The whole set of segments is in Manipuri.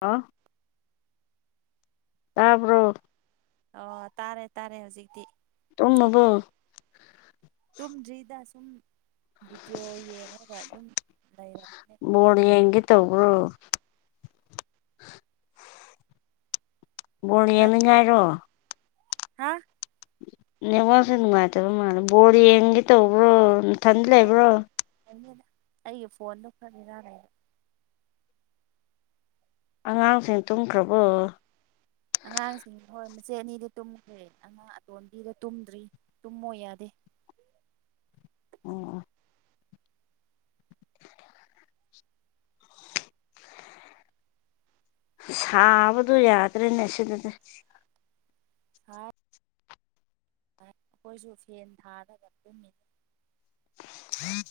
ꯑ ꯇꯥꯄꯔꯣ ꯑꯣ ꯇꯥꯔꯦ ꯇꯥꯔꯦ ꯍꯧꯖꯤꯛꯇꯤ ꯎꯕꯣ ꯇꯨꯝꯗ꯭ꯔꯤꯗ ꯁꯨꯝ ꯚꯤꯗꯤꯑꯣ ꯌꯦꯡꯉꯒ ꯑꯗꯨꯝ ꯂꯩꯔꯕ ꯕꯠ ꯌꯦꯡꯒꯦ ꯇꯧ꯭ꯔꯣ ꯕꯣꯔ ꯌꯦꯃꯤꯉꯥꯏꯔꯣ ꯍꯥꯥ ꯅꯉꯣꯟꯁꯦ ꯅꯨꯡꯉꯥꯏꯇꯕ ꯃꯥꯜꯂꯦ ꯕꯣꯔ ꯌꯦꯡꯒꯦ ꯇꯧꯕ꯭ꯔꯣ ꯅꯊꯟꯗꯤ ꯂꯩꯕ꯭ꯔꯣ ꯍꯥꯏꯅꯤꯗ ꯑꯩꯒꯤ ꯐꯣꯟꯗꯣ ꯈꯪꯖꯤꯔꯥꯅꯦꯗ ꯑꯉꯥꯡꯁꯤꯡ ꯇꯨꯝꯈ꯭ꯔꯕꯣ ꯑꯉꯥꯡꯁꯤꯡ ꯍꯣꯏ ꯃꯆꯦꯠ ꯑꯅꯤꯗꯤ ꯇꯨꯝꯈ꯭ꯔꯦ ꯑꯉꯥꯡ ꯑꯇꯣꯟꯕꯤꯗ ꯇꯨꯝꯗ꯭ꯔꯤ ꯇꯨꯝꯃꯣꯏ ꯌꯥꯗꯦ ꯎ ꯎ ꯁꯥꯕꯗꯣ ꯌꯥꯗ꯭ꯔꯦꯅꯦ ꯁꯤꯗꯗꯤ ꯁꯥꯔ ꯑꯩꯈꯣꯏꯁꯨ ꯐꯦꯟ ꯊꯥꯔꯒ ꯇꯨꯝꯃꯤꯅꯤ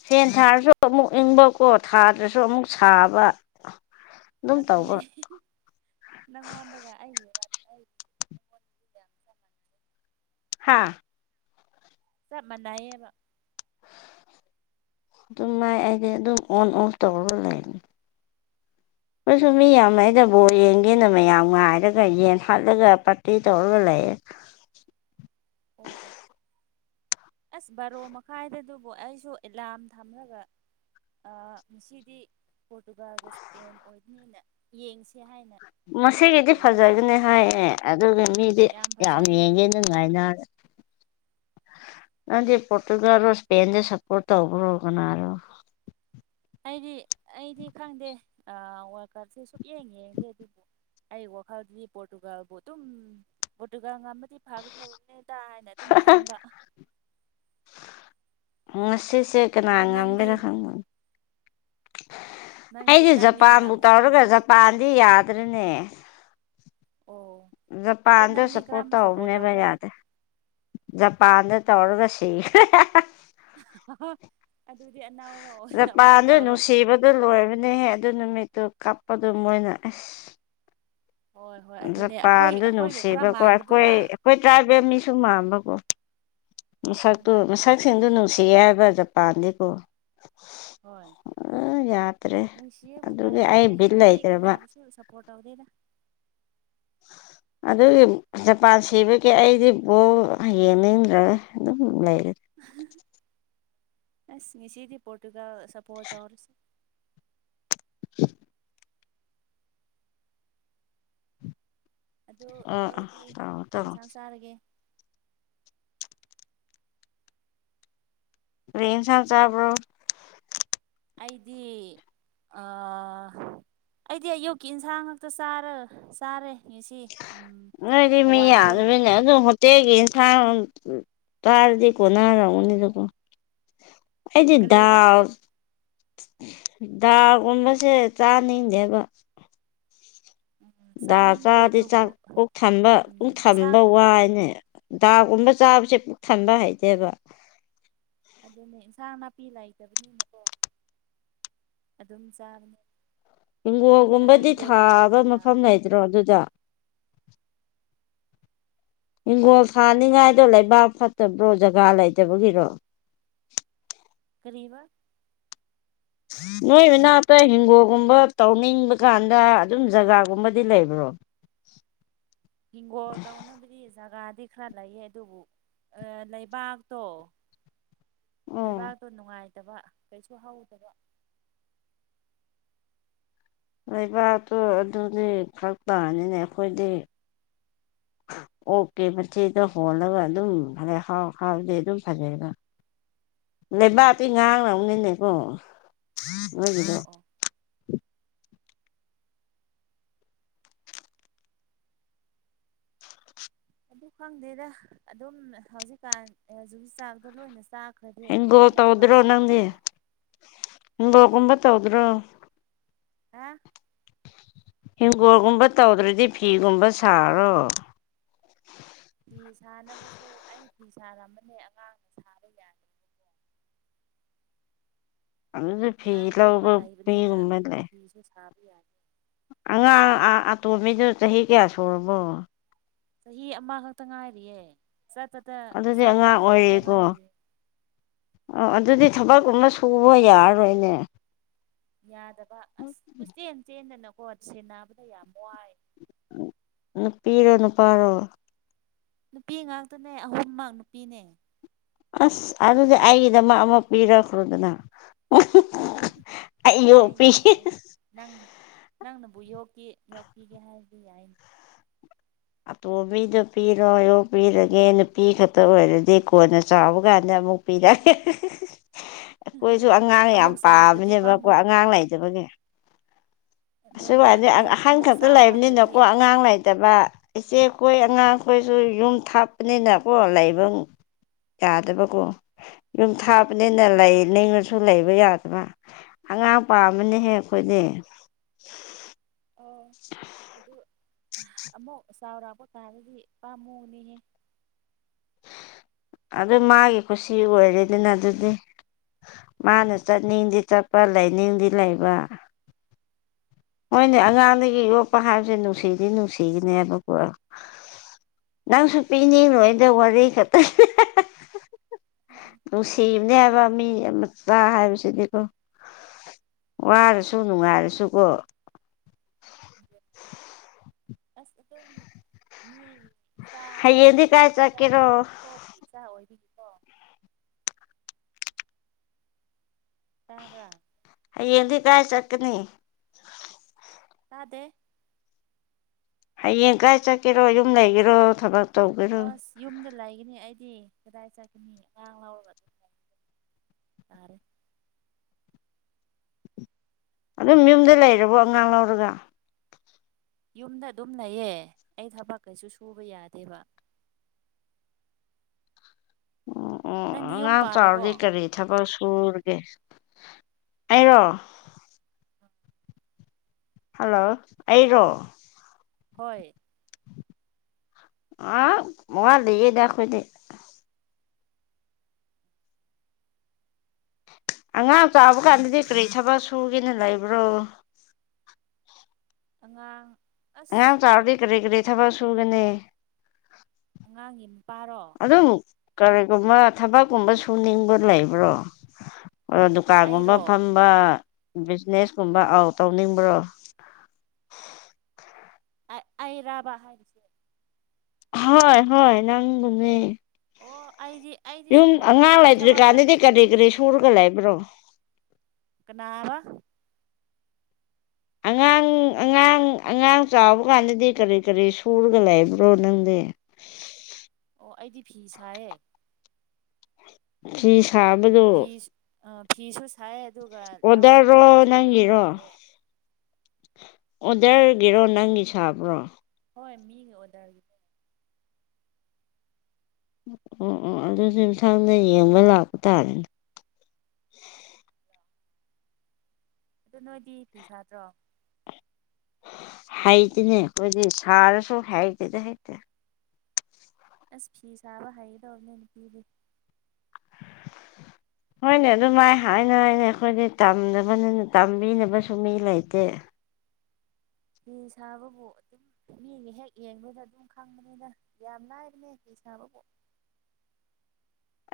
ꯁꯦꯟ ꯊꯥꯔꯁꯨ ꯑꯃꯨꯛ ꯏꯪꯕꯀꯣ ꯊꯥꯗ꯭ꯔꯁꯨ ꯑꯃꯨꯛ ꯁꯥꯕ ꯑꯗꯨꯝ ꯑꯗꯨꯅꯦ ꯇꯧꯕ ꯅꯪꯉꯣꯟꯗꯒ ꯑꯩꯒꯤ ꯋꯥ [inaudible] ꯑ ꯆ ꯃꯅꯌꯦꯦ ꯑꯃ ꯑꯗꯨ ꯃꯥꯏꯒꯦ ꯑꯗꯨꯝ ꯑꯣꯟ ꯑꯣꯐ ꯇꯧꯔ ꯂꯩꯅꯤ ꯑꯣꯏꯁꯨ ꯃꯤ ꯌꯥꯝ ꯑꯗꯣ ꯍꯥꯏꯗꯕꯣꯔ ꯌꯦꯡꯒꯦꯅ ꯃꯌꯥꯝ ꯅꯨꯡ ꯉꯥꯏꯔꯒ ꯌꯦꯟ ꯍꯥꯠꯂꯒ ꯄꯥꯔꯇꯤ ꯇꯧꯔꯒ ꯂꯩꯌꯦ ꯑꯣ ꯑꯣ ꯑꯁ ꯕꯥꯔꯣ ꯃꯈꯥꯏꯗꯗꯨꯕꯨ ꯑꯩꯁꯨ ꯑꯦꯂꯥꯝ ꯊꯝꯂꯒ ꯉꯁꯤꯗꯤ ꯄꯣꯔꯇꯨꯒꯥꯜꯒ ꯏꯁꯄꯦꯟ ꯑꯣꯏꯕꯅꯤꯅ ꯌꯦꯡꯁꯤ ꯃꯁꯤꯒꯤꯗꯤ ꯐꯖꯒꯅꯤ ꯍꯥꯏꯌꯦ ꯑꯗꯨꯒꯤ ꯃꯤꯗꯤ ꯌꯥꯝ ꯌꯦꯡꯒꯦ ꯅꯨꯡꯉꯥꯏꯅ [inaudible] ꯅꯗꯤ ꯄꯣꯣꯔꯇꯨꯒꯜ ꯏꯁꯄꯦꯟꯗ ꯁꯄꯣꯔꯠ ꯇ ꯑꯣꯕ꯭ꯔꯣꯒꯣ ꯑꯩꯗꯤ ꯑꯩꯗꯤ ꯈꯪꯗꯦ ꯋꯥꯔꯀꯔꯁꯦ ꯁꯨꯛ ꯌꯦꯡꯉꯦ ꯌꯦꯡꯗꯦ ꯑꯗꯨꯕꯨ ꯑꯩ ꯋꯥꯈꯜꯗꯤ ꯄꯣꯣꯔꯇꯨꯒꯒꯥꯜꯕꯨꯣ ꯑꯗꯨ ꯄꯣꯇꯨꯒꯥ ꯉꯝꯃꯦ ꯤ ꯐꯈꯤꯗ꯭ꯔꯕꯅꯦꯗ ꯍꯥꯏꯅ ꯑꯗꯨꯝ ꯈꯟꯕ ꯉꯁꯤꯁꯦ ꯀꯅꯥ ꯑꯗꯨ ꯅꯪꯗꯤ ꯉꯥꯡꯕꯤꯔ ꯈꯪꯕꯅꯤ ꯅꯪꯗꯤ ꯑꯩꯗꯤ ꯅꯪꯗꯤ ꯖꯄꯥꯟꯕꯨ ꯀꯅꯥꯕꯨ ꯁꯞꯄꯣꯔꯠ ꯇꯧꯔꯒ ꯇꯧꯕ꯭ꯔꯥ ꯖꯄꯥꯟꯗꯤ ꯌꯥꯗ꯭ꯔꯅꯦ ꯑꯣ ꯑꯗꯨ ꯖꯄꯥꯟꯗ ꯅꯪꯗꯤ ꯁꯞꯄꯣꯔꯠ ꯀꯔꯝꯕ ꯇꯧꯍꯧꯅꯦꯕ ꯇꯧꯕ꯭ꯔꯥ ꯌꯥꯗꯦ ꯖꯄꯥꯟꯗ ꯇꯧꯔꯒ ꯁꯤ [inaudible] ꯑꯅꯧꯕ ꯑꯣꯏꯅ ꯑꯃꯨꯛ ꯅꯄꯥꯟꯗ ꯇꯧꯔꯣ ꯅꯨꯡꯁꯤꯕꯗꯣ ꯂꯣꯏꯕꯅꯦꯍꯦ ꯑꯗꯨ ꯅꯨꯃꯤꯠ ꯇ ꯀꯞꯄꯗꯨ ꯃꯣꯏꯅꯁ ꯍꯣꯏ ꯍꯣꯏ ꯑꯗꯨꯅꯦ ꯑꯩꯈꯣꯏ ꯖꯄꯥꯟꯗ ꯑꯩꯈꯣꯏꯒ ꯈꯔ ꯅꯨꯡꯁꯤꯕꯀꯣ ꯑꯩꯈꯣꯏ ꯃꯥꯟꯕꯗꯨꯔꯥ ꯑꯩꯈꯣꯏ ꯇ꯭ꯔꯥꯏꯕꯦꯜ ꯃꯤꯁꯨ ꯃꯝꯕꯀꯣ ꯑꯣ ꯑꯣ ꯃꯁꯛꯇꯨ ꯃꯥꯅꯦ ꯃꯥꯅꯦ ꯃꯁꯛꯁꯤꯡꯗꯨ ꯅꯨꯡꯁꯤ ꯍꯥꯏꯕ ꯖꯄꯥꯟꯗꯤꯀꯣ ꯍꯣꯏ ꯑ ꯌꯥꯗ꯭ꯔꯦ ꯅꯨꯡꯁꯤꯕ ꯎꯄꯥꯏ ꯑꯗꯨꯒꯤ ꯑꯩ ꯂꯩꯇ꯭ꯔꯦ ꯕꯤꯠ ꯑꯩꯗꯤ ꯂꯩꯇ꯭ꯔꯕ ꯀꯅꯥꯕꯨꯁꯨ ꯁꯞꯄꯣꯔꯠ ꯇꯧꯗꯦꯗ [inaudible] ꯑꯗꯨꯒꯤ ꯖꯄꯥꯟ ꯁꯤꯕꯒꯤ ꯑꯩꯗꯤ ꯕꯣꯛ ꯌꯦꯡꯅꯤꯡꯗ꯭ꯔꯒ ꯑꯗꯨꯝ ꯂꯩ ꯑ ꯑꯁ ꯁꯤꯗꯤ ꯄꯣꯇꯒ ꯁꯄ ꯑꯣꯔꯁ [inaudible] ꯑꯗꯨ ꯑꯥ ꯑꯥ ꯅꯣꯏꯗꯤ ꯇꯧꯔꯣ ꯀꯩ ꯇꯧꯔꯣ ꯌꯦꯟꯁꯥꯡ ꯆꯥꯔꯒꯦ ꯁꯥꯡ ꯆꯥꯕꯔꯣ ꯑꯩꯗꯤ ꯑ ꯑꯩꯗꯤ ꯑꯌꯨꯛꯀꯤ ꯏꯟꯁꯥꯡ ꯉꯥꯛꯇ ꯆꯥꯔ ꯆꯥꯔꯦ ꯉꯁꯤ ꯎꯝ ꯑꯣꯏꯣꯏꯗꯤ ꯃꯤ ꯍꯋꯥꯏꯗꯣ ꯌꯥꯗꯕꯅꯦ ꯑꯗꯨ ꯍꯇꯦꯒꯤ ꯇꯔꯗꯤꯀꯣꯅꯔꯅꯤꯗ ꯑꯩꯗꯤ ꯎ ꯀꯔꯤꯕ ꯗꯥꯒꯨꯝꯕꯁꯦ ꯆꯥꯅꯤꯡꯖꯦꯕ ꯎꯝ ꯗꯥ ꯆꯥꯅꯤꯡꯗꯦ ꯆꯥꯗꯤ ꯑꯗꯨꯕꯨ ꯆꯥꯛ ꯀꯣꯛ ꯊꯝꯕ ꯎꯝ ꯀꯣꯛ ꯊꯝꯕ ꯏꯟꯁꯥꯡ ꯋꯥꯏꯅꯦ ꯗꯥꯒꯨꯝꯕ ꯆꯥꯕꯁꯦ ꯄꯨꯛ ꯊꯟꯕ ꯍꯥꯏꯩꯇꯦꯕ ꯑꯗꯨꯅꯦ ꯏꯟꯁꯥꯡ ꯅꯥꯄꯤ ꯂꯩꯇꯕꯅꯤꯅꯀꯣ ꯑꯗꯨꯝ ꯆꯔꯅꯤ ꯍꯤꯡꯒꯣꯜꯒꯨꯝꯕꯗꯤ ꯊꯥꯕ ꯗꯥꯜ ꯃꯐꯝ ꯂꯩꯗ꯭ꯔꯣ ꯑꯗꯨꯗ ꯍꯤꯡꯈꯣꯜ ꯊꯥꯅꯤꯡꯉꯥꯏꯗꯣ ꯂꯩꯕꯥꯛ ꯐꯠꯇꯕ꯭ꯔꯣ ꯖꯒꯥ ꯂꯩꯇꯕꯒꯤꯔꯣ ꯀꯔꯤꯕꯥ ꯅꯣꯏ ꯃꯅꯥꯛꯇ ꯍꯤꯡꯒꯣꯜꯒꯨꯝꯕ ꯇꯧꯅꯤꯡꯕ ꯀꯥꯟꯗ ꯑꯗꯨꯝ ꯖꯒꯥꯒꯨꯝꯕꯗꯤ ꯂꯩꯕ꯭ꯔꯥ ꯍ ꯏꯉꯣ ꯇꯧꯅ ꯐꯖꯒꯥ ꯗꯤ ꯈꯔ ꯂꯩꯌꯦ ꯑꯗꯨꯕꯨ ꯂꯩꯕꯥꯛꯇꯣ ꯑꯣ ꯂꯩꯕꯥꯛꯇꯣ ꯅꯨꯡꯉꯥꯏꯇꯕ ꯀꯩꯁꯨ ꯍꯧꯗꯕ ꯂꯩꯕꯥꯛꯇꯣ ꯑꯗꯨꯗꯤ ꯈꯔ ꯇꯅꯤꯅ ꯑꯩꯈꯣꯏꯗꯤ [inaudible] [inaudible] ꯑꯣꯛꯀꯦ ꯃꯊꯦꯗ ꯍꯣꯜꯂꯒ ꯑꯗꯨꯝ ꯐꯔꯦ ꯍꯥꯎ ꯍꯥꯎꯕꯗꯤ ꯑꯗꯨꯝ ꯐꯖꯩꯕ [inaudible] ꯑꯣ ꯂꯩꯕꯥꯛꯇꯤ ꯉꯥꯡꯅ ꯑꯃꯅꯤꯅꯦꯀꯣ ꯅꯣꯏꯒꯤꯗꯣ ꯑꯣ ꯑꯣ ꯑꯗꯨ ꯈꯪꯗꯦꯗ ꯑꯗꯨꯝ ꯍꯧꯖꯤꯛꯀꯥꯟ ꯖꯨꯕꯤ ꯆꯥꯛꯗꯣ ꯂꯣꯏꯅ ꯆꯥꯛ ꯍꯤꯡꯒꯣꯜ ꯇꯧꯗ꯭ꯔꯣ ꯅꯪꯗꯤ ꯍꯤꯡꯒꯣꯜꯒꯨꯝꯕ ꯇꯧꯗ꯭ꯔꯣ ꯑ ꯍꯪꯒꯣꯜꯒꯨꯝꯕ ꯇꯧꯗ꯭ꯔꯗꯤ ꯐꯤꯒꯨꯝꯕ ꯁꯥꯔꯣ ꯐ ꯁꯥꯔ ꯑꯃꯅꯦ ꯑꯉꯥꯡꯅ ꯁꯥꯕ ꯌꯥꯗꯀꯣ ꯑ ꯐꯤ ꯄꯤꯛꯄ ꯂꯎꯕ ꯐꯤꯒꯨꯝꯕ ꯂꯩꯦ ꯌꯥꯦ ꯑꯉꯥꯡ ꯑꯇꯣꯝꯕꯤꯗꯨ ꯆꯍꯤ ꯀꯌꯥ ꯁꯨꯔꯕꯣ ꯆꯍꯤ ꯑꯃꯈꯛꯇ ꯉꯥꯏꯔꯤꯌꯦꯦ ꯆꯠꯄꯗ ꯑꯗꯨꯗꯤ ꯆꯠꯄ ꯍꯥꯏꯩꯕꯗ ꯉꯥꯏꯔꯤꯌꯦ ꯑꯣ ꯑꯗꯨꯗꯤ ꯊꯕꯛꯨꯝ ꯑꯃ ꯁꯨꯕ ꯌꯥꯔꯔꯣꯏꯅꯦ ꯌꯥꯗꯕ ꯑꯁ ꯀꯆꯦꯟ ꯆꯦꯟꯗꯅꯀꯣ ꯁꯦꯟꯅꯕꯗ ꯌꯥꯝ ꯋꯥꯏ ꯅ ꯄꯤꯔꯣ ꯅ ꯄꯥꯔꯣ ꯅꯨꯄꯤ ꯉꯥꯛꯇꯅꯦ ꯑꯍꯨꯝꯃꯛ ꯅꯨꯄꯤꯅꯦ ꯑꯁ ꯑꯗꯨꯗꯤ ꯑꯩꯒꯤꯗ ꯃꯥ ꯑꯃ ꯄꯤꯔꯛꯈ꯭ꯔꯣꯗꯅ ꯑꯩ ꯌꯣꯛꯄꯤ ꯌꯥꯏꯅꯦ ꯌꯥꯏꯅꯦ ꯅꯪꯅ ꯅꯪꯅꯕꯨ ꯌꯣꯛꯈꯤ ꯌꯣꯛꯄꯤꯒꯦ ꯍꯥꯏꯕꯗꯤ ꯌꯥꯏꯅꯤ ꯑꯇꯣꯝꯕꯤꯗꯨꯣ ꯄꯤꯔꯣꯏ ꯑꯣꯣ ꯄꯤꯔꯒꯦ ꯅꯨꯄꯤ ꯈꯛꯇ ꯑꯣꯏꯔꯗꯤ ꯀꯣꯟꯅ ꯆꯥꯎꯕ ꯀꯥꯟꯗ ꯑꯃꯨꯛ ꯄꯤꯔꯦ ꯑꯩꯈꯣꯏꯁꯨ ꯑꯉꯥꯡ ꯌꯥꯝ ꯑꯃꯨꯛ ꯆꯥꯎꯈ꯭ꯔꯗꯤ ꯄꯥꯝꯝꯕꯅꯦꯕ ꯄꯥꯝꯃꯨ ꯑꯩꯀꯣꯏ ꯑꯉꯥꯡ ꯂꯩꯇꯕꯒꯤ ꯅꯣꯏꯗꯤ ꯑꯗꯤ ꯑꯃꯨꯛ ꯑꯍꯟ ꯑꯃꯨꯛ ꯈꯛꯇ ꯆꯥꯎꯔꯛꯈ꯭ꯔꯗꯤ ꯂꯩꯕꯅꯤꯅꯀꯣ ꯑꯉꯥꯡ ꯂꯩꯇ ꯂꯩꯇꯕ ꯏꯆꯦꯈꯣꯏ ꯑꯉꯥꯡꯈꯣꯏꯁꯨ ꯌꯨꯝ ꯊꯥꯞꯄꯅꯤꯅꯀꯣ ꯂꯩꯕ ꯌꯥꯗꯕꯀꯣ ꯌꯨꯝ ꯊꯥꯕꯅꯤꯅ ꯂꯩ ꯅꯤꯡꯉꯁꯨ ꯂꯩꯕ ꯌꯥꯗꯕ ꯑꯉꯥꯡ ꯄꯥꯝꯝꯕꯅꯍꯦꯛ ꯑꯩꯈꯣꯏꯗꯤ ꯑꯣ ꯑꯗꯨ ꯑꯃꯨꯛ ꯆꯥꯎꯔꯥꯛꯄ ꯀꯥꯟꯗꯗꯤꯄꯥꯥꯝꯃꯨꯅꯦꯍꯦ ꯑꯗꯨ ꯃꯥꯒꯤꯦꯀꯣ ꯁꯤ ꯑꯣꯏꯔꯦꯗꯅ ꯑꯗꯨꯗꯤ ꯃꯥꯅ ꯆꯠꯅꯤꯡꯗꯤ ꯆꯠꯄ ꯂꯩꯅꯤꯡꯗꯤ ꯂꯩꯕ ꯍꯣꯏꯅꯦ ꯑꯉꯥꯡꯗꯒꯤ ꯌꯣꯛꯄ ꯍꯥꯏꯕꯁꯦ ꯅꯨꯡꯁꯤꯗꯤ ꯅꯨꯡꯁꯤꯒꯅꯦꯕꯀꯣ ꯅꯪꯁꯨꯄꯤꯤꯅꯤ ꯅꯣꯣꯏꯗ ꯋꯥꯗꯦ ꯈꯠꯇ ꯅꯨꯡꯁꯤꯕꯅꯦ ꯑꯗꯨꯅꯦ ꯍꯥꯏꯕ ꯑꯗꯨ ꯃꯤ ꯃꯆꯥ ꯍꯥꯏꯕꯁꯤꯗꯤ ꯑꯣ ꯋꯥꯔꯁꯨ ꯅꯨꯡꯉꯥꯏꯔꯁꯨꯀꯣ ꯑꯁ ꯑꯗꯨ ꯃꯤ ꯏꯆꯥ ꯍꯌꯦꯡꯗꯤ ꯍꯥꯏꯕꯗꯤ ꯀꯥꯏ ꯏꯆꯥ ꯏ ꯆꯠꯀꯦꯔꯣ ꯀꯣꯛꯊꯣꯛꯄꯤ ꯏꯆꯥ ꯑꯣꯏꯕꯤꯅꯤ ꯇꯥꯕ꯭ꯔꯥ ꯑꯩꯌꯦꯡꯗꯤ ꯀꯥꯏ ꯆꯀꯅꯤ ꯇꯥꯗꯦ ꯍꯌꯦꯡ ꯀꯥꯏ ꯆꯠꯀꯦꯔꯣ ꯌꯨꯝ ꯂꯩꯒꯦꯔꯣ ꯊꯕꯛ ꯇꯧꯒꯦꯔꯣ ꯑꯁ ꯌꯨꯝꯗ ꯂꯩꯒꯅꯤ ꯑꯩꯗꯤ ꯗꯥ ꯆ ꯀ ꯃꯤ ꯂ ꯇꯔꯦ ꯑꯗꯨꯝ ꯌꯨꯝꯗ ꯂꯩꯔꯕꯣ ꯑꯉꯥꯡ ꯂꯧꯔꯒ ꯌꯨꯝꯗ ꯑꯗꯨꯝ ꯂꯩꯌꯦ ꯑꯩ ꯊꯕꯛ ꯀꯩꯁꯨ ꯁꯨꯕ ꯌꯥꯗꯦꯕ ꯑꯣ ꯑꯣ ꯅꯪꯗꯤ ꯌꯨꯝ ꯑꯉꯥꯡ ꯄꯥꯜꯂꯕꯣ ꯆꯥꯎꯔꯗꯤ ꯀꯔꯤ ꯊꯕꯛ ꯄꯨꯔꯒꯦ ꯑꯩꯔꯣ ꯍꯜꯂꯣ ꯑꯩꯔꯣ ꯍꯣꯏ ꯑ ꯃꯉ ꯂꯩꯌꯦꯗ ꯈꯣꯏꯗ ꯑꯉꯥꯡ ꯆꯥꯕ ꯀꯥꯟꯗꯗꯤ ꯀꯔꯤ ꯊꯕꯛ ꯁꯨꯒꯦꯅ ꯂꯩꯕ꯭ꯔꯣ ꯑꯉꯥꯡ ꯑꯁ ꯑꯉꯥꯡ ꯆꯥꯎꯔꯗꯤ ꯑꯗꯨꯝ ꯀꯔꯤ ꯀꯔꯤ ꯊꯕꯛ ꯁꯨꯒꯅꯤ ꯑꯉꯥꯡꯒꯤ ꯃꯄꯥꯔꯣ ꯑꯗꯨꯝ ꯀꯔꯤꯒꯨꯝꯕ ꯊꯕꯛꯀꯨꯝꯕ ꯁꯨꯅꯤꯡꯕ ꯂꯩꯕ꯭ꯔꯣ ꯗꯨꯀꯥꯟꯒꯨꯝꯕ ꯑꯩꯔꯣ ꯐꯝꯕ ꯕꯤꯖꯤꯅꯦꯁꯀꯨꯝꯕ ꯑꯥꯎ ꯇꯧꯅꯤꯡꯕ꯭ꯔꯣ ꯑꯩ ꯔꯥꯕꯥ ꯍꯥꯏꯔꯤꯁꯦ ꯍꯣꯏ ꯍꯣꯏ ꯅꯪꯒꯅꯦ ꯑꯣ ꯑꯩꯗꯤ ꯑꯩꯗꯤ ꯌꯨꯝ ꯁꯨ ꯑꯉꯥꯡ ꯑꯩꯗꯤ ꯊꯕꯛ ꯌꯥꯝ ꯂꯩꯇ꯭ꯔꯤꯀꯥꯟꯗꯗꯤ ꯀꯔꯤ ꯀꯔꯤ ꯁꯨꯅꯤꯡꯉꯦ ꯁꯨꯔꯒ ꯂꯩꯕ꯭ꯔꯣ ꯀꯅꯥꯕ [unintelligible] ꯑꯉꯥꯡ ꯑꯉꯥꯡ ꯑꯉꯥꯡ ꯆꯥꯎꯕ ꯀꯥꯟꯗꯗꯤ ꯀꯔꯤ ꯀꯔꯤ ꯁꯨꯔꯒ ꯂꯩꯕ꯭ꯔꯣ ꯅꯪꯗꯤ ꯑꯣ ꯑꯩꯗꯤ ꯐꯤ ꯁꯥꯏꯌꯦ ꯐꯤ ꯁꯥꯕꯗꯣ ꯐꯤ ꯐꯤꯁꯨ ꯁꯥꯏ ꯑꯗꯨꯒ ꯂꯧ ꯑꯣꯗꯔꯔꯣ ꯂꯧꯁꯨ ꯈꯔ ꯈꯔ ꯅꯪꯒꯤꯔꯣ ꯇꯧꯋꯦ ꯑꯣꯗꯔꯒꯤꯔꯣ ꯅꯪꯒꯤ ꯁꯥꯕ꯭ꯔꯣ ꯍꯣꯏ ꯃꯤ ꯑꯣꯗꯔꯒꯤ ꯑꯣ ꯑꯣ ꯑꯗꯨꯁꯨ ꯏꯝꯊꯥꯡꯗ ꯌꯦꯡꯕ ꯂꯥꯛꯄ ꯇꯥꯔꯦꯅꯦ [unintelligible] ꯑꯗꯨ ꯅꯣꯏꯗꯤ ꯐꯤ ꯁꯥꯠꯇ꯭ꯔꯣ ꯍꯩꯇꯅꯦ ꯀ ꯁꯔ ꯁ ꯍꯇꯗ ꯍꯥꯏꯇ ꯑꯁ ꯐꯤ ꯁꯥꯥꯕ ꯍꯥꯏꯗꯅꯅꯤ ꯀꯗꯤ ꯍꯣꯏꯅꯦ ꯑꯗꯨꯃꯥꯏ ꯍꯥꯏꯅ ꯍꯥꯏꯅꯦ ꯑꯩꯈꯣꯏꯗꯤ ꯇꯝꯗꯅꯕꯅꯤꯅ ꯇꯝꯕꯤꯅꯕꯁꯨ ꯃꯤ ꯂꯩꯇꯦ [unintelligible] ꯐꯤ ꯁꯥꯕꯕꯨ ꯑꯗꯨꯝ ꯃꯤꯒꯤ ꯍꯦꯛ ꯌꯦꯡꯕꯗ ꯑꯗꯨꯝ ꯈꯪꯕꯅꯤꯅ ꯌꯥꯝ ꯂꯥꯏꯔꯅꯦ ꯆꯕꯣ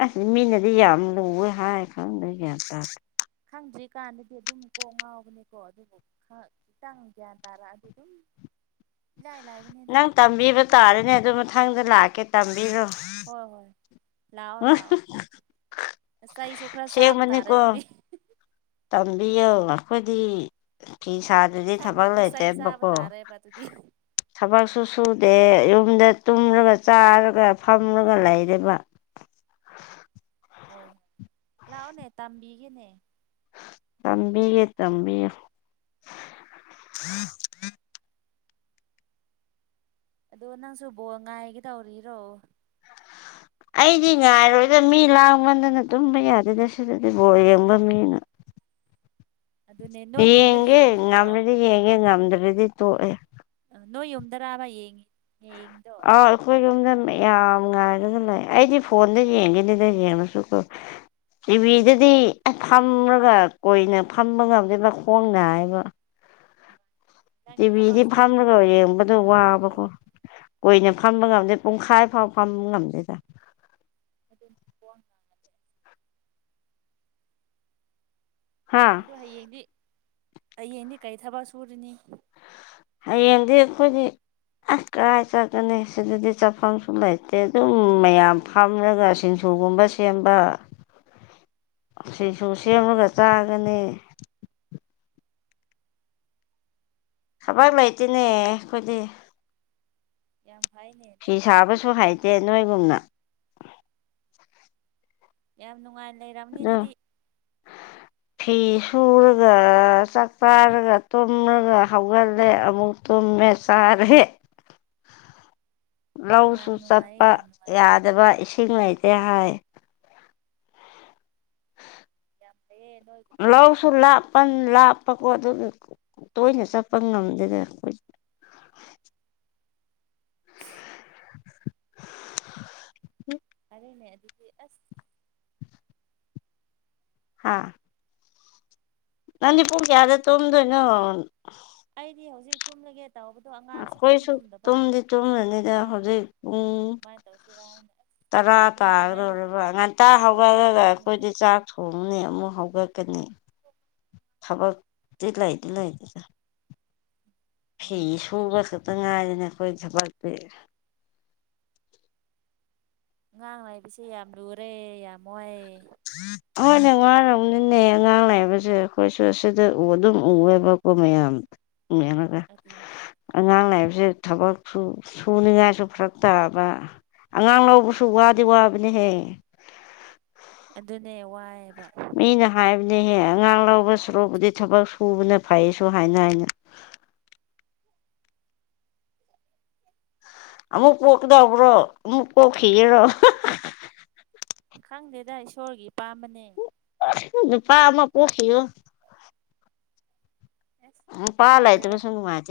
ꯑꯁꯗꯤ ꯃꯤꯅꯗꯤ ꯌꯥꯝ ꯂꯨꯋꯦ ꯍꯥꯏ ꯈꯪꯗꯦ ꯒ꯭ꯌꯥꯟ ꯇꯥꯗꯦ ꯈꯪꯗ꯭ꯔꯤ ꯀꯥꯟꯗꯗꯤ ꯑꯗꯨꯝ ꯀꯣꯛ ꯉꯥꯎꯕꯅꯦꯀꯣ ꯑꯗꯨꯕꯨ ꯈꯤꯇꯪ ꯒ꯭ꯌꯥꯟ ꯇꯥꯔꯛꯑꯗꯤ ꯑꯗꯨꯝ ꯏꯂꯥꯏ ꯂꯥꯏꯕꯅꯤꯗ ꯅꯪ ꯇꯝꯕꯤꯕ ꯇꯥꯔꯦꯅꯦ ꯑꯗꯨ ꯃꯊꯪꯗ ꯂꯥꯛꯀꯦ ꯇꯝꯕꯤꯔꯣ ꯍꯣꯏ ꯍꯣꯏ ꯂꯥꯛꯑꯣ ꯎꯝ ꯂꯥꯛꯑꯣꯁꯥꯏꯁꯨꯈ꯭ꯔꯥ ꯆꯥꯕ ꯇꯥꯔꯦ ꯁꯦꯡꯕꯅꯤꯀꯣ ꯑꯗꯨꯤꯗꯤ ꯇꯝꯕꯤꯌꯣ ꯑꯩꯈꯣꯏꯗꯤ ꯐ ꯁꯥꯗꯨꯗꯤ ꯊꯕꯛ ꯈꯪꯗꯨꯗꯤ ꯆꯩ ꯆꯥꯕ ꯇꯥꯔꯦꯕ ꯑꯗꯨꯗꯤ ꯂꯩꯇꯦꯕꯀꯣꯕꯛ ꯁꯨ ꯁꯨꯗꯦ ꯌꯨꯝꯗ ꯇꯨꯝꯂꯒ ꯆꯥꯔꯒ ꯐꯝꯂꯒ ꯂꯩꯔꯦꯕ ꯍꯣꯏꯣꯏ ꯂꯥꯛꯑꯣꯅꯦ ꯇꯝꯕꯤꯒꯤꯅꯦ ꯆꯝꯕꯤꯦ ꯆꯕꯤ ꯑꯗꯣ ꯅꯪꯁꯨ ꯕꯣꯟ ꯉꯥꯏꯒꯤ ꯇꯧꯔꯤꯔꯣ ꯑꯩꯗꯤ ꯉꯥꯏꯔꯣꯏꯗ ꯃꯤ ꯂꯥꯡꯕꯗꯅ ꯇꯨꯝꯕ ꯌꯥꯗꯦꯗ ꯁꯤꯗꯗꯤ ꯕꯣꯔ ꯌꯦꯡꯕ ꯃꯤꯅ [unintelligible] ꯑꯗꯨꯅꯦ ꯅꯣꯏ ꯌꯨꯝꯗ ꯌꯦꯒꯦ ꯌꯦꯡꯉꯤꯕ꯭ꯔꯣ ꯅꯝ꯭ꯔꯗꯤ ꯌꯦꯡꯦ ꯅꯝꯗ꯭ꯔꯗꯤ ꯇꯣ ꯅꯣ ꯌꯝꯗꯔꯥꯕ ꯌꯦꯡꯉꯤ ꯌꯦꯡꯉꯤꯗꯣ ꯑ ꯑꯩꯈꯣꯏ ꯀꯨꯝꯖ ꯌꯥꯝ ꯉꯥꯏꯗꯅ ꯂꯩ ꯑꯩꯗꯤ ꯐꯣꯟꯗ ꯌꯦꯡꯈꯤꯅꯤꯗ ꯌꯦꯡꯉꯁꯨ ꯀꯣ ꯇꯤꯚꯤꯗꯗꯤ ꯑ ꯐꯝꯂꯒ ꯀꯣꯏꯅ ꯐꯝꯕ ꯉꯝꯗꯦ ꯃꯈ ꯈꯣꯡꯅ ꯍꯥꯏꯕ ꯅꯪꯗꯤ ꯊꯕꯛ ꯇꯤꯚꯤꯗꯤ ꯐꯝꯃꯒ ꯊꯕꯛ ꯌꯥꯝ ꯌꯦꯡꯕꯗꯣ ꯀꯟꯕꯒꯤ ꯋꯥꯕꯀꯣ ꯑꯣꯏꯔꯝꯅꯤ ꯀꯣꯏꯏꯅ ꯐꯝꯃꯒ ꯑꯝ ꯄꯨꯡꯈꯥꯏ ꯐꯥꯎ ꯐꯝꯕ ꯉꯝꯗꯦꯗ ꯐꯦ ꯍꯥ ꯑꯗꯨ ꯍꯌꯦꯡꯗꯤ ꯍꯌꯦꯡꯗꯤ ꯀꯔꯤ ꯊꯕꯛ ꯁꯨꯔꯤꯅꯤ ꯑꯩꯡꯗꯤ ꯀꯣꯏꯗꯤ ꯑꯁ ꯀꯗꯥꯥꯏ ꯆꯠꯀꯅꯤ ꯁꯤꯗꯗꯤ ꯆꯥꯐꯝꯁꯨ ꯂꯩꯇꯦ ꯑꯗꯨꯝ ꯃꯌꯥꯝ ꯐꯝꯂꯒ ꯁꯤꯁꯨ ꯎꯨꯒꯨꯝꯕ ꯁꯦꯝꯕ [inaudible] ꯑꯁꯤꯁꯨ ꯁꯦꯝꯃꯒ ꯆꯥꯒꯅꯤ ꯈꯕꯔ ꯂꯩꯥꯏꯇꯅꯦ ꯀꯣꯏꯂꯤ ꯌꯥꯝ ꯐꯩꯅꯦ ꯐꯤ ꯅꯣꯏꯗꯤ ꯁꯥꯕꯁꯨ ꯅꯨꯡꯉꯥꯏꯅꯦ ꯍꯩꯇꯦ ꯅꯣꯏꯒꯨꯝꯅ ꯌꯥꯝ ꯅꯨꯡꯉꯥꯏ ꯂꯩꯝꯅꯤ ꯑꯗꯨ ꯑꯗꯨꯗꯤ ꯐꯤ ꯁꯨꯔꯒ ꯆꯥꯛꯇꯥꯔꯒ ꯇꯨꯝꯂꯒ ꯍꯧꯒꯠꯂꯦ ꯑꯃꯨꯛꯨꯝ ꯃ ꯁꯥꯔꯦ [inaudible] ꯌꯥꯝ ꯂꯧꯁꯨ ꯅꯨꯡꯉꯥꯏꯌꯦ ꯆꯠꯄ ꯌꯥꯝ ꯅꯨꯡꯉꯥꯏ ꯌꯥꯗꯕ ꯏꯁꯤꯡ ꯂꯩꯇꯦ ꯍꯥꯏ ꯌꯥꯝ ꯐꯩꯌꯦ ꯅꯣꯏꯒꯨꯝꯅ ꯂꯧꯁꯨ ꯂꯩꯅꯤꯡꯉꯦ ꯑꯩꯗꯤ ꯂꯥꯞꯄꯅꯤ ꯂꯥꯄꯀ ꯑꯗꯨ ꯇꯣꯏꯅ ꯆꯠꯄ ꯉꯝꯗꯦꯗ ꯑꯩꯣꯏ [inaudible] ꯍ ꯑꯔꯦꯅꯦ ꯑꯗꯨꯗꯤ ꯑꯁ ꯍꯥꯥ ꯅꯪꯗꯤ ꯄꯨꯡ ꯀꯌꯥꯗ ꯇꯨꯝꯗꯣꯏꯅꯣ ꯑꯩꯗꯤ ꯍꯧꯖꯤꯛ ꯇꯨꯝꯂꯒꯦ ꯇꯧꯕꯗꯣ ꯑꯉꯥꯡ ꯁꯁꯨꯛ ꯇꯨꯝ ꯑꯩꯈꯣꯏꯁꯨ ꯇꯨꯝꯗꯕ ꯇꯨꯝꯗꯤ ꯑꯗꯨꯒꯤ ꯇꯨꯝꯂꯅꯤꯗ ꯏꯄꯥꯕꯨ ꯍꯧꯖꯤꯛ ꯄꯨꯡ ꯁꯨꯃꯥꯏꯅ ꯇꯧꯁꯤꯔꯥ ꯍꯥꯏꯅꯁ ꯇꯔꯥ ꯇꯥꯒꯗꯣꯏꯔꯕ ꯉꯟꯇꯥ ꯀꯣꯜ ꯈꯔ ꯍꯧꯒꯠꯂꯒ ꯇꯧꯒꯦ ꯑꯩꯈꯣꯏꯗꯤ ꯆꯥꯛ ꯊꯣꯡꯅꯤ ꯑꯃꯨꯛ ꯍꯧꯒꯠꯀꯅꯤ ꯑꯣ ꯊꯕꯗꯤꯤ ꯂꯩꯗꯤ ꯂꯩꯇꯦꯗ ꯐꯤ ꯃꯤ ꯁꯕꯁ ꯇꯉꯥꯏꯗꯅꯦ ꯑꯩꯈꯣꯏ ꯊꯕꯛ ꯄꯤꯔ ꯉꯉꯥꯡ ꯉꯥꯏꯕꯤꯁꯦ ꯌꯥꯝ ꯂꯨꯔꯦ ꯌꯥꯝ ꯋꯥ ꯎꯝ ꯍꯣꯏꯅ ꯉꯥꯏꯔꯔꯕꯅꯤꯅꯦ ꯑꯉꯥꯡ ꯂꯥꯛꯏꯕꯁꯦ ꯑꯩꯈꯣꯏꯁꯨ ꯑꯁꯤꯗ ꯎ ꯑꯗꯨꯝ ꯎꯋꯦꯕꯀꯣ ꯃꯌꯥꯝ ꯌꯦꯃꯒ ꯑꯗꯨꯅꯦ ꯑꯉꯥꯡ ꯂꯥꯛꯏꯕꯕꯁꯤꯦ ꯊꯕꯛꯁꯨ ꯁꯨꯅꯤꯉꯥꯏꯁꯨ ꯐꯔꯛ ꯇꯥꯕ ꯑꯉꯥꯡ ꯂꯧꯕꯁꯨ ꯋꯥꯗꯤ ꯋꯥꯕꯅꯤꯍꯦ ꯑꯗꯨꯅꯦ ꯋꯥꯏ ꯃꯤ ꯅ ꯍꯦ ꯑꯉꯥꯡ ꯂꯧꯕ ꯁꯨꯔꯨꯕꯨꯗꯤ ꯊꯕꯛ ꯁꯨꯕꯅ ꯐꯩꯁꯨ ꯍꯥꯏꯅ ꯍꯥꯏꯅ ꯑꯃꯃꯛ ꯄꯣꯛ ꯀꯗꯕ꯭ꯔꯣ ꯑꯃꯛ ꯄꯣꯛ ꯈꯔꯣ ꯈꯪꯗꯦꯗ ꯏꯁꯣꯔꯒꯤ ꯏꯄꯥꯝꯕꯅꯦ ꯑ ꯄꯥ ꯑꯃ ꯄꯣꯈꯣ ꯑꯁ ꯎꯝ ꯄꯥꯂꯥꯏ ꯇ ꯈꯪꯗ꯭ꯔꯦꯗ ꯀ ꯁꯪꯒ ꯃꯥꯦ